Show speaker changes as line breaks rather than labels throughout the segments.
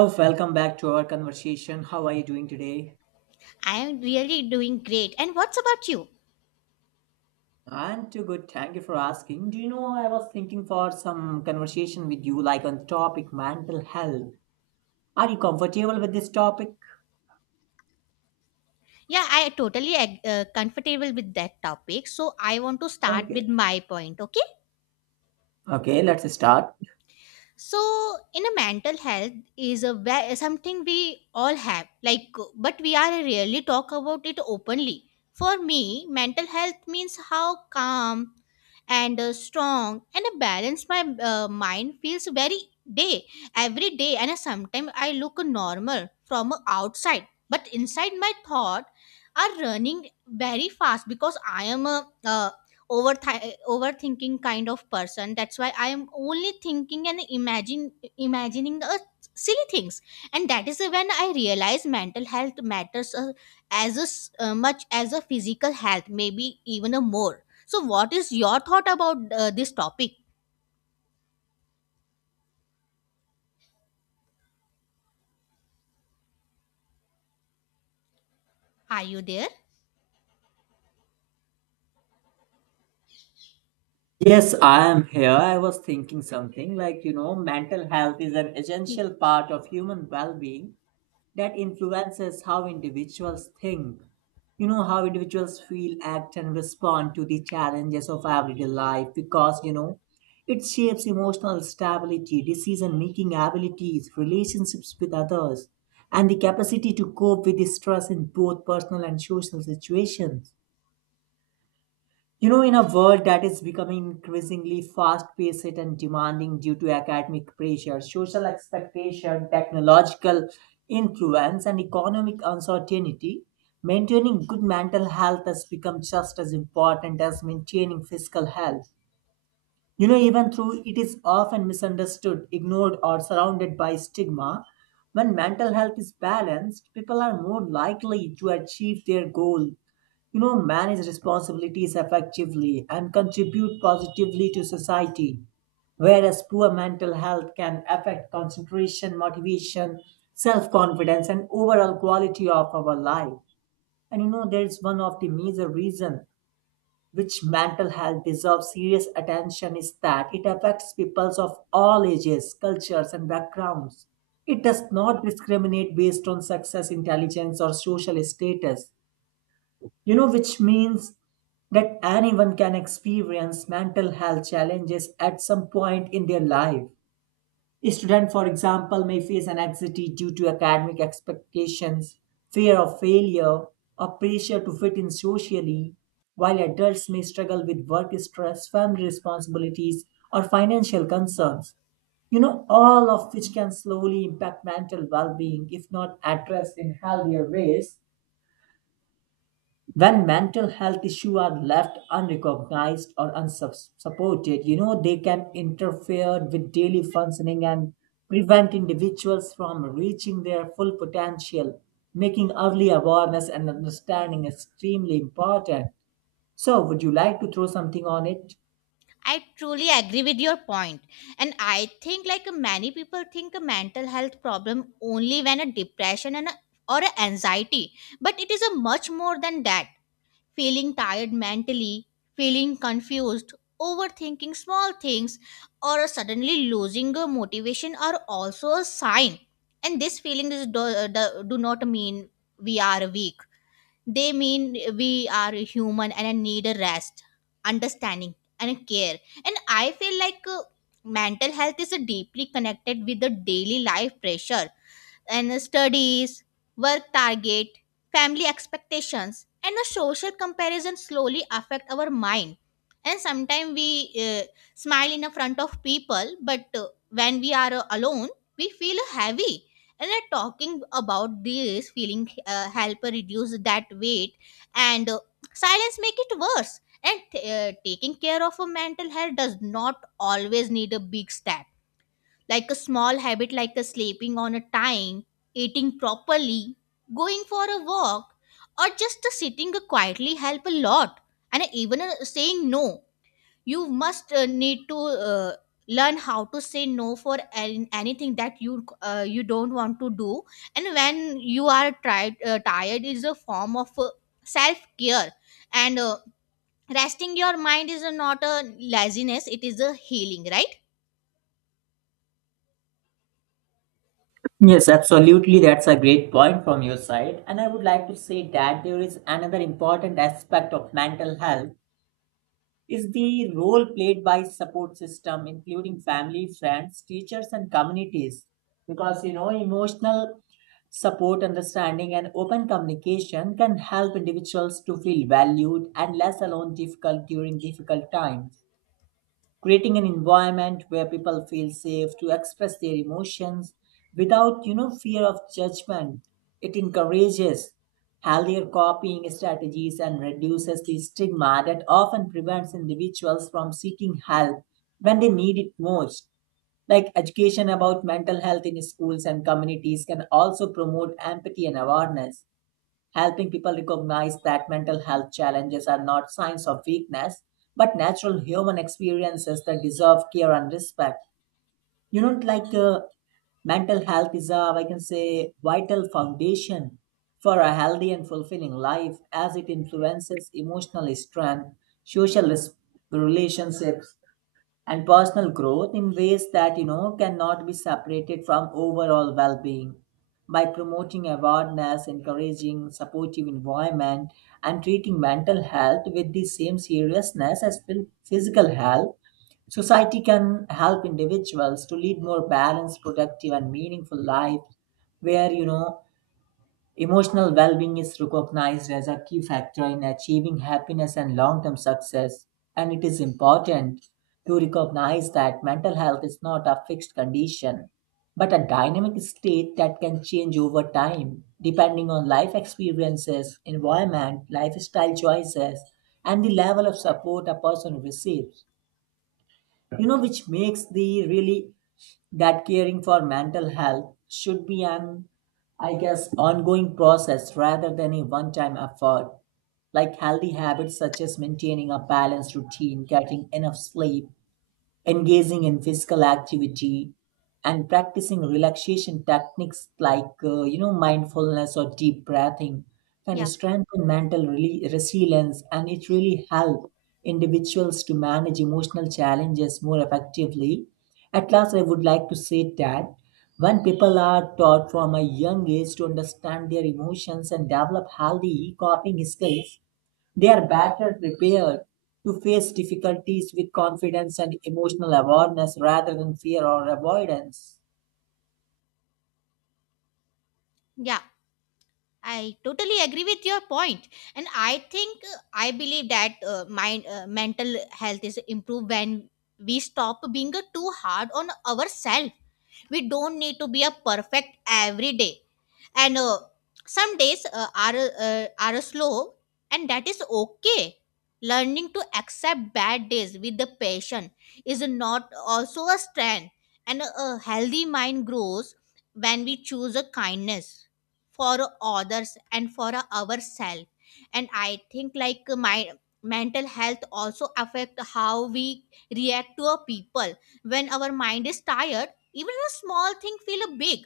Oh, welcome back to our conversation. How are you doing today?
I am really doing great. And what's about you?
I'm too good. Thank you for asking. Do you know I was thinking for some conversation with you, like on topic mental health. Are you comfortable with this topic?
Yeah, I totally comfortable with that topic. So I want to start with
Okay.
my point. Okay.
Okay, let's start.
So in a mental health is a something we all have, like, but we are rarely talk about it openly. For me, mental health means how calm and strong and a balanced my mind feels very day, every day. And sometimes I look normal from outside, but inside my thought are running very fast because I am a uh, overthinking kind of person. That's why I am only thinking and imagine imagining the silly things. And that is when I realize mental health matters as a much as a physical health, maybe even a more. So what is your thought about this topic? Are you there?
Yes, I am here. I was thinking something like, you know, mental health is an essential part of human well being that influences how individuals think. You know, how individuals feel, act, and respond to the challenges of everyday life because, you know, it shapes emotional stability, decision making abilities, relationships with others, and the capacity to cope with the stress in both personal and social situations. You know, in a world that is becoming increasingly fast paced and demanding due to academic pressure, social expectation, technological influence, and economic uncertainty, maintaining good mental health has become just as important as maintaining physical health. You know, even though it is often misunderstood, ignored, or surrounded by stigma, when mental health is balanced, people are more likely to achieve their goal, you know, manage responsibilities effectively, and contribute positively to society. Whereas poor mental health can affect concentration, motivation, self confidence, and overall quality of our life. And you know, there is one of the major reasons which mental health deserves serious attention is that it affects peoples of all ages, cultures, and backgrounds. It does not discriminate based on success, intelligence, or social status, you know, which means that anyone can experience mental health challenges at some point in their life. A student, for example, may face an anxiety due to academic expectations, fear of failure, or pressure to fit in socially, while adults may struggle with work stress, family responsibilities, or financial concerns. You know, all of which can slowly impact mental well being if not addressed in healthier ways when mental health issues are left unrecognized or unsupported, you know, they can interfere with daily functioning and prevent individuals from reaching their full potential, making early awareness and understanding extremely important. So, would you like to throw something on it?
I truly agree with your point. And I think, like, many people think a mental health problem only when a depression and a, or a anxiety, but it is a much more than that. Feeling tired mentally, feeling confused, overthinking small things, or suddenly losing a motivation are also a sign. And these feelings do not mean we are weak. They mean we are human and need a rest, understanding, and care. And I feel like mental health is deeply connected with the daily life pressure and studies, work target, family expectations, and a social comparison slowly affect our mind. And sometimes we smile in the front of people, but when we are alone, we feel heavy. And talking about this feeling help reduce that weight, and silence make it worse. And taking care of a mental health does not always need a big step, like a small habit, like a sleeping on a time, eating properly, going for a walk, or just a sitting quietly help a lot. And even saying no, you must need to learn how to say no for anything that you you don't want to do. And when you are tired, is a form of self care. And resting your mind is not a laziness; it is a healing, right?
Yes, absolutely. That's a great point from your side. And I would like to say that there is another important aspect of mental health is the role played by support system including family friends teachers and communities because you know emotional support understanding and open communication can help individuals to feel valued and less alone difficult during difficult times creating an environment where people feel safe to express their emotions without you know fear of judgment it encourages healthier copying strategies and reduces the stigma that often prevents individuals from seeking help when they need it most like education about mental health in schools and communities can also promote empathy and awareness helping people recognize that mental health challenges are not signs of weakness, but natural human experiences that deserve care and respect. You know, like mental health is a, I can say, vital foundation for a healthy and fulfilling life as it influences emotional strength, social res- relationships, and personal growth in ways that you know cannot be separated from overall well-being by promoting awareness encouraging supportive environment and treating mental health with the same seriousness as physical health society can help individuals to lead more balanced productive and meaningful lives where you know emotional well being is recognized as a key factor in achieving happiness and long term success, and it is important to recognize that mental health is not a fixed condition, but a dynamic state that can change over time depending on life experiences, environment, lifestyle choices, and the level of support a person receives you know which makes the really that caring for mental health should be an I guess ongoing process rather than a one time effort like healthy habits such as maintaining a balanced routine getting enough sleep engaging in physical activity and practicing relaxation techniques like you know mindfulness or deep breathing can
Yeah,
strengthen mental resilience and it really help individuals to manage emotional challenges more effectively at last I would like to say that when people are taught from a young age to understand their emotions and develop healthy coping skills they are better prepared to face difficulties with confidence and emotional awareness rather than fear or avoidance.
yeah. I totally agree with your point, and I think I believe that mind mental health is improved when we stop being too hard on ourselves. We don't need to be a perfect every day, and some days are slow, and that is okay. Learning to accept bad days with the passion is not also a strength. And a healthy mind grows when we choose a kindness for others and for ourselves. And I think, like, my mental health also affect how we react to a people. When our mind is tired, even a small thing feel big,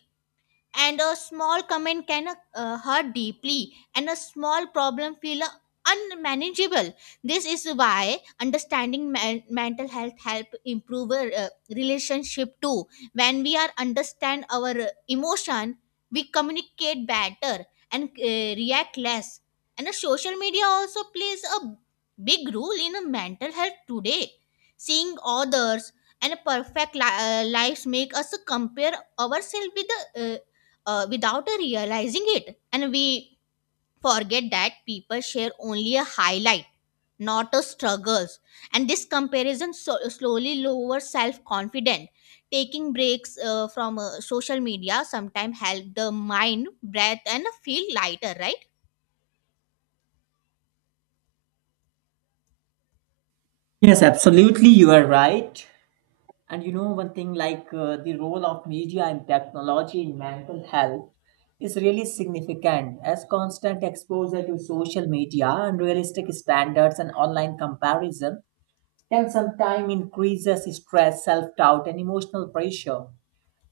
and a small comment can hurt deeply, and a small problem feel unmanageable. This is why understanding mental health help improve our relationship too. When we are understand our emotion, we communicate better and react less. And social media also plays a big role in mental health today. Seeing others and a perfect lives make us compare ourselves with the without realizing it. And we forget that people share only a highlight, not a struggles. And this comparison slowly lowers self confidence. Taking breaks from social media sometimes help the mind, breath, and feel lighter, right?
Yes, absolutely, you are right. And you know, one thing like the role of media and technology in mental health is really significant as constant exposure to social media, unrealistic standards, and online comparison can sometimes increases stress, self doubt, and emotional pressure.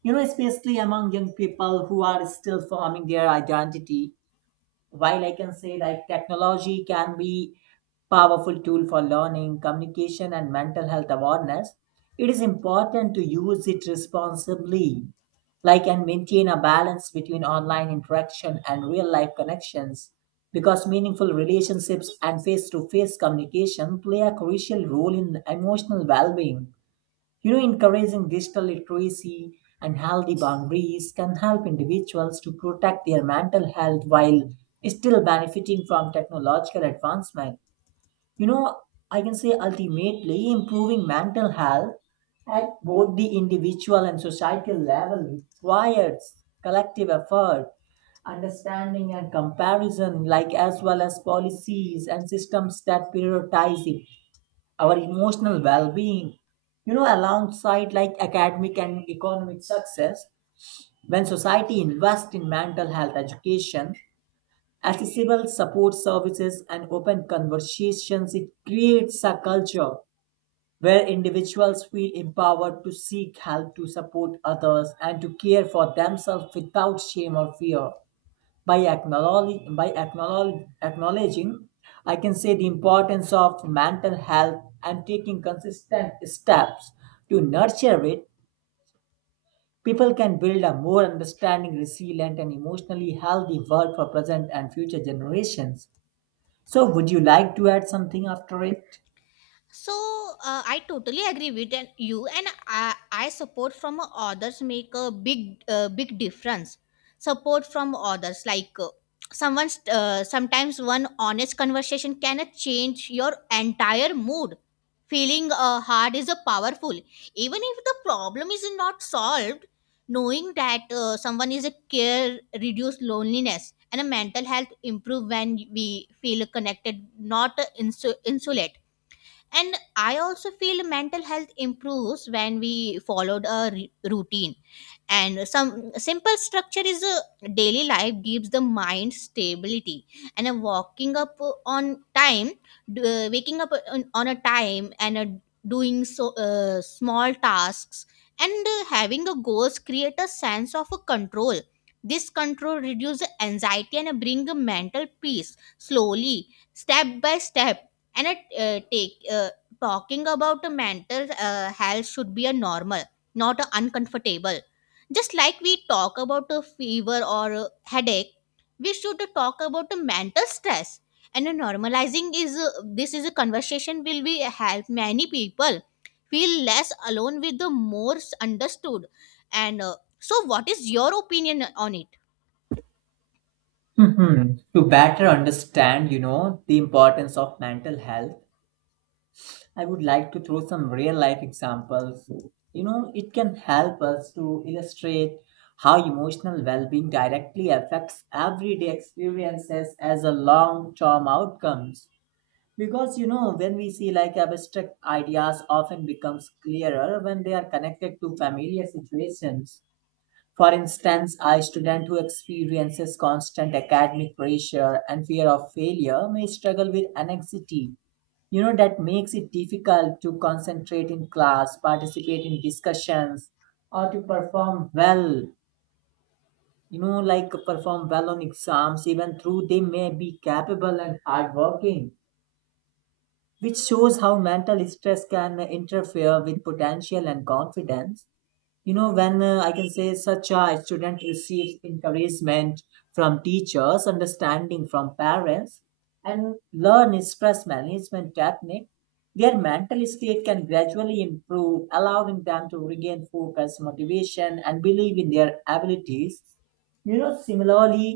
You know, especially among young people who are still forming their identity. While I can say like technology can be powerful tool for learning, communication, and mental health awareness, it is important to use it responsibly, like and maintain a balance between online interaction and real life connections. Because meaningful relationships and face to face communication play a crucial role in emotional well being. You know, encouraging digital literacy and healthy boundaries can help individuals to protect their mental health while still benefiting from technological advancement. You know, I can say ultimately improving mental health at both the individual and societal level requires collective effort, understanding and comparison, like as well as policies and systems that prioritize it our emotional well-being you know alongside like academic and economic success when society invests in mental health education accessible support services and open conversations it creates a culture where individuals feel empowered to seek help to support others and to care for themselves without shame or fear acknowledging I can say the importance of mental health and taking consistent steps to nurture it people can build a more understanding resilient and emotionally healthy world for present and future generations so would you like to add something after it
So I totally agree with you, and I support from others make a big big difference. Support from others, like, someone's sometimes one honest conversation can change your entire mood. Feeling hard is a powerful, even if the problem is not solved. Knowing that someone is a care reduce loneliness, and a mental health improve when we feel connected, not insulate. And I also feel mental health improves when we followed a routine, and some simple structure is a daily life gives the mind stability. And a walking up on time, waking up on a time, and a doing so small tasks, and having a goals create a sense of a control. This control reduces anxiety and bring a mental peace slowly step by step. And it, take Talking about a mental health should be a normal, not a uncomfortable. Just like we talk about a fever or a headache, we should talk about a mental stress. And a normalizing is this is a conversation will be help many people feel less alone with the more understood. And so, what is your opinion on it?
Mhm. To better understand you know the importance of mental health I would like to throw some real life examples. You know, it can help us to illustrate how emotional well being directly affects everyday experiences as a long term outcomes. Because you know, when we see like abstract ideas often becomes clearer when they are connected to familiar situations. For instance, a student who experiences constant academic pressure and fear of failure may struggle with anxiety. You know, that makes it difficult to concentrate in class, participate in discussions, or to perform well. You know, like perform well on exams, even though they may be capable and hardworking, which shows how mental stress can interfere with potential and confidence you know when I can say such a student receives encouragement from teachers understanding from parents and learn stress management technique their mental state can gradually improve allowing them to regain focus motivation and believe in their abilities you know similarly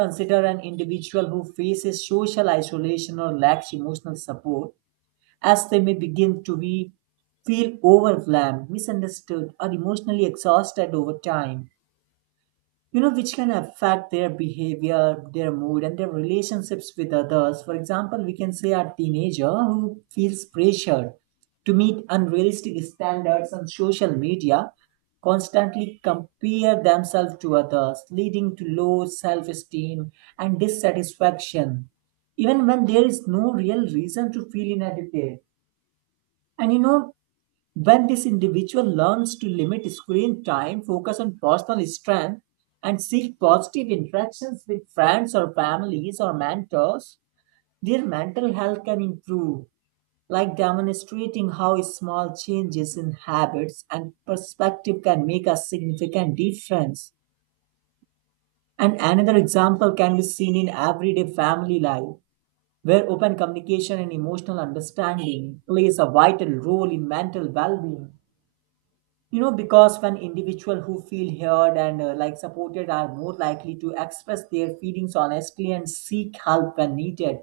consider an individual who faces social isolation or lacks emotional support as they may feel overwhelmed, misunderstood, or emotionally exhausted over time, you know, which can affect their behavior, their mood, and their relationships with others. For example, we can say a teenager who feels pressured to meet unrealistic standards on social media constantly compare themselves to others, leading to low self esteem and dissatisfaction, even when there is no real reason to feel inadequate. And you know, when this individual learns to limit screen time, focus on personal strength, and seek positive interactions with friends or families or mentors, their mental health can improve, like demonstrating how small changes in habits and perspective can make a significant difference. And another example can be seen in everyday family life, where open communication and emotional understanding plays a vital role in mental well being. You know because when individuals who feel heard and like supported are more likely to express their feelings honestly and seek help when needed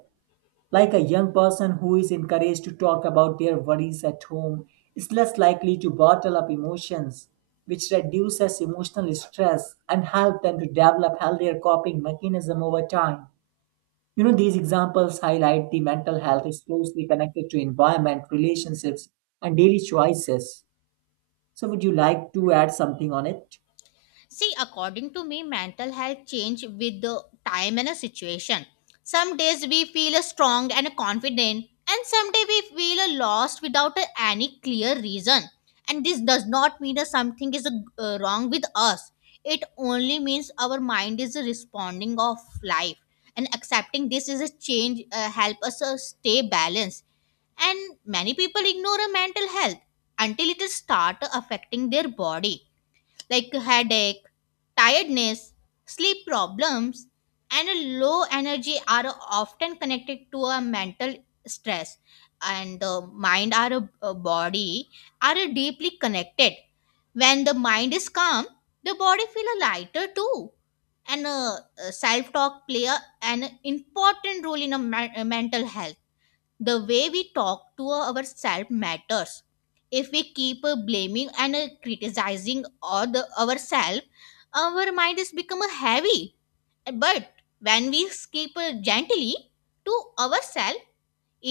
like a young person who is encouraged to talk about their worries at home is less likely to bottle up emotions which reduces emotional stress and help them to develop healthier coping mechanism over time you know these examples highlight the mental health is closely connected to environment relationships and daily choices so, would you like to add something on it?
See, according to me, mental health change with the time and a situation. Some days we feel strong and confident, and some day we feel lost without any clear reason. And this does not mean that something is wrong with us. It only means our mind is responding of life, and accepting this is a change help us stay balanced. And many people ignore a mental health until it start affecting their body, like headache, tiredness, sleep problems, and a low energy are often connected to a mental stress. And the mind or a body are deeply connected. When the mind is calm, the body feel lighter too. And self talk play an important role in a mental health. The way we talk to ourselves matters. If we keep blaming and criticizing all the ourselves, our mind is become heavy. But when we speak gently to ourselves,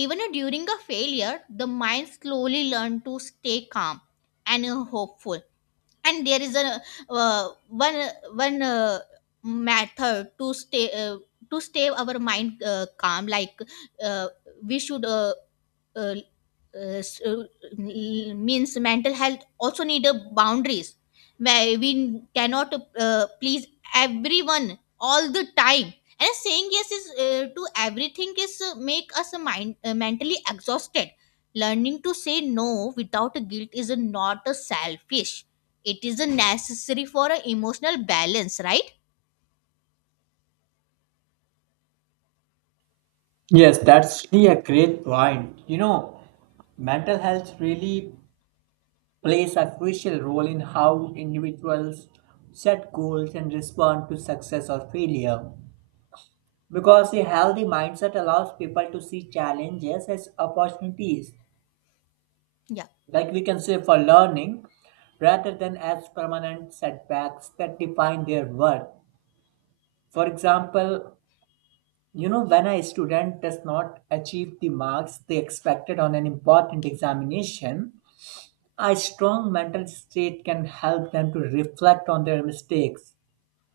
even during a failure, the mind slowly learn to stay calm and hopeful. And there is a uh, one one method to stay our mind calm, like, uh, we should uh, uh, uh, s- uh, means mental health also need a boundaries, where we cannot please everyone all the time. And saying yes is to everything is make us a mind mentally exhausted. Learning to say no without a guilt is a, not a selfish. It is a necessary for a emotional balance, right?
Yes, that's really a great point. You know, mental health really plays a crucial role in how individuals set goals and respond to success or failure. Because a healthy mindset allows people to see challenges as opportunities,
Yeah.
like we can say for learning, rather than as permanent setbacks that define their worth. For example, you know, when a student does not achieve the marks they expected on an important examination, a strong mental state can help them to reflect on their mistakes,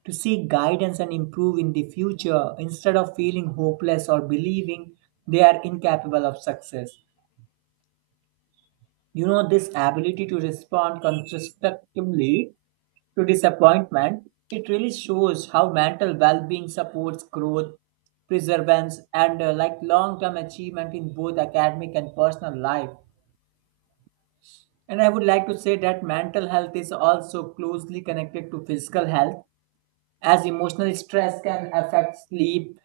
to seek guidance and improve in the future instead of feeling hopeless or believing they are incapable of success. You know, this ability to respond constructively to disappointment, it really shows how mental well being supports growth, perseverance, and like long term achievement in both academic and personal life. And I would like to say that mental health is also closely connected to physical health, as emotional stress can affect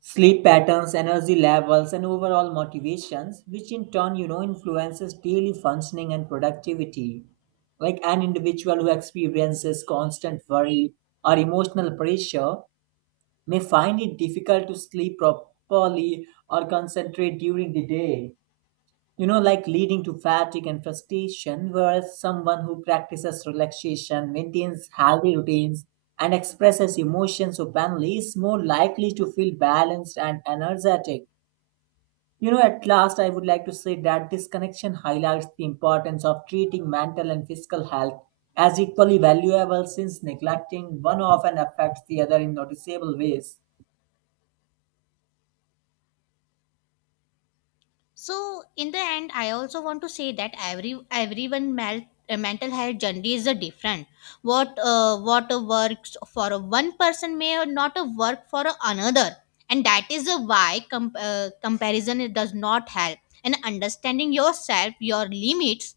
sleep patterns energy levels and overall motivations which in turn you know influences daily functioning and productivity like an individual who experiences constant worry or emotional pressure may find it difficult to sleep properly or concentrate during the day you know, like leading to fatigue and frustration, whereas someone who practices relaxation, maintains healthy routines, and expresses emotions openly is more likely to feel balanced and energetic. You know, at last, I would like to say that this connection highlights the importance of treating mental and physical health as equally valuable since neglecting one often affects the other in noticeable ways.
So in the end, I also want to say that everyone mental health journey is a different. What works for a one person may or not work for a another, and that is why comparison it does not help. And understanding yourself, your limits,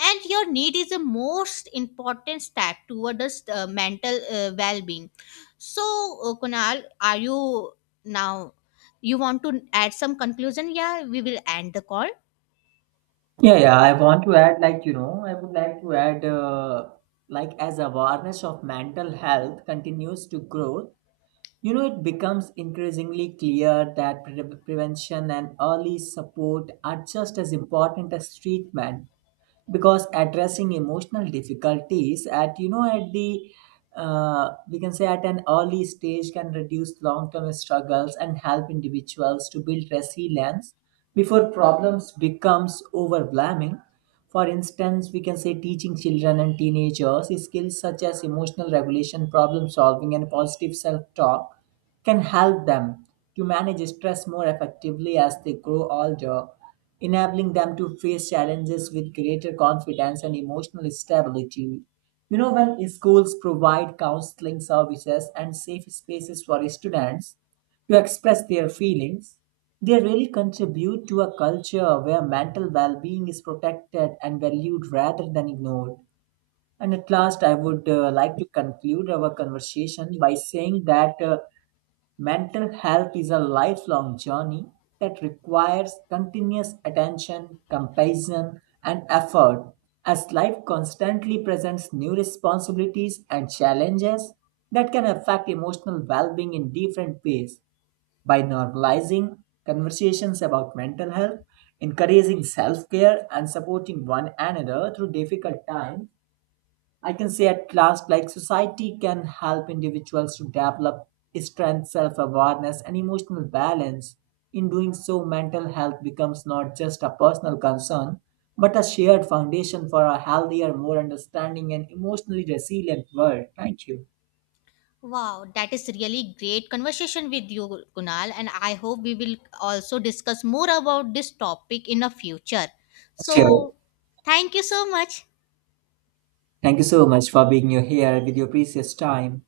and your need is the most important step toward this mental well-being. So Kunal, are you now, you want to add some conclusion? Yeah, we will end the call.
Yeah. I want to add, like, you know, I would like to add, like, as awareness of mental health continues to grow, you know, it becomes increasingly clear that prevention and early support are just as important as treatment because addressing emotional difficulties at you know at the we can say at an early stage can reduce long-term struggles and help individuals to build resilience before problems becomes overwhelming for instance we can say teaching children and teenagers skills such as emotional regulation problem solving and positive self talk can help them to manage stress more effectively as they grow older enabling them to face challenges with greater confidence and emotional stability you know when schools provide counseling services and safe spaces for students to express their feelings. They really contribute to a culture where mental well being is protected and valued rather than ignored. And at last, I would like to conclude our conversation by saying that mental health is a lifelong journey that requires continuous attention, compassion, and effort. As life constantly presents new responsibilities and challenges that can affect emotional well being in different ways by normalizing conversations about mental health, encouraging self care, and supporting one another through difficult times, I can say at last, like society can help individuals to develop strength, self awareness, and emotional balance. In doing so, mental health becomes not just a personal concern, but a shared foundation for a healthier, more understanding, and emotionally resilient world. Thank you.
Wow, that is really great conversation with you, Kunal, and I hope we will also discuss more about this topic in the future. So
Sure.
thank you so much.
Thank you so much for being here with your precious time.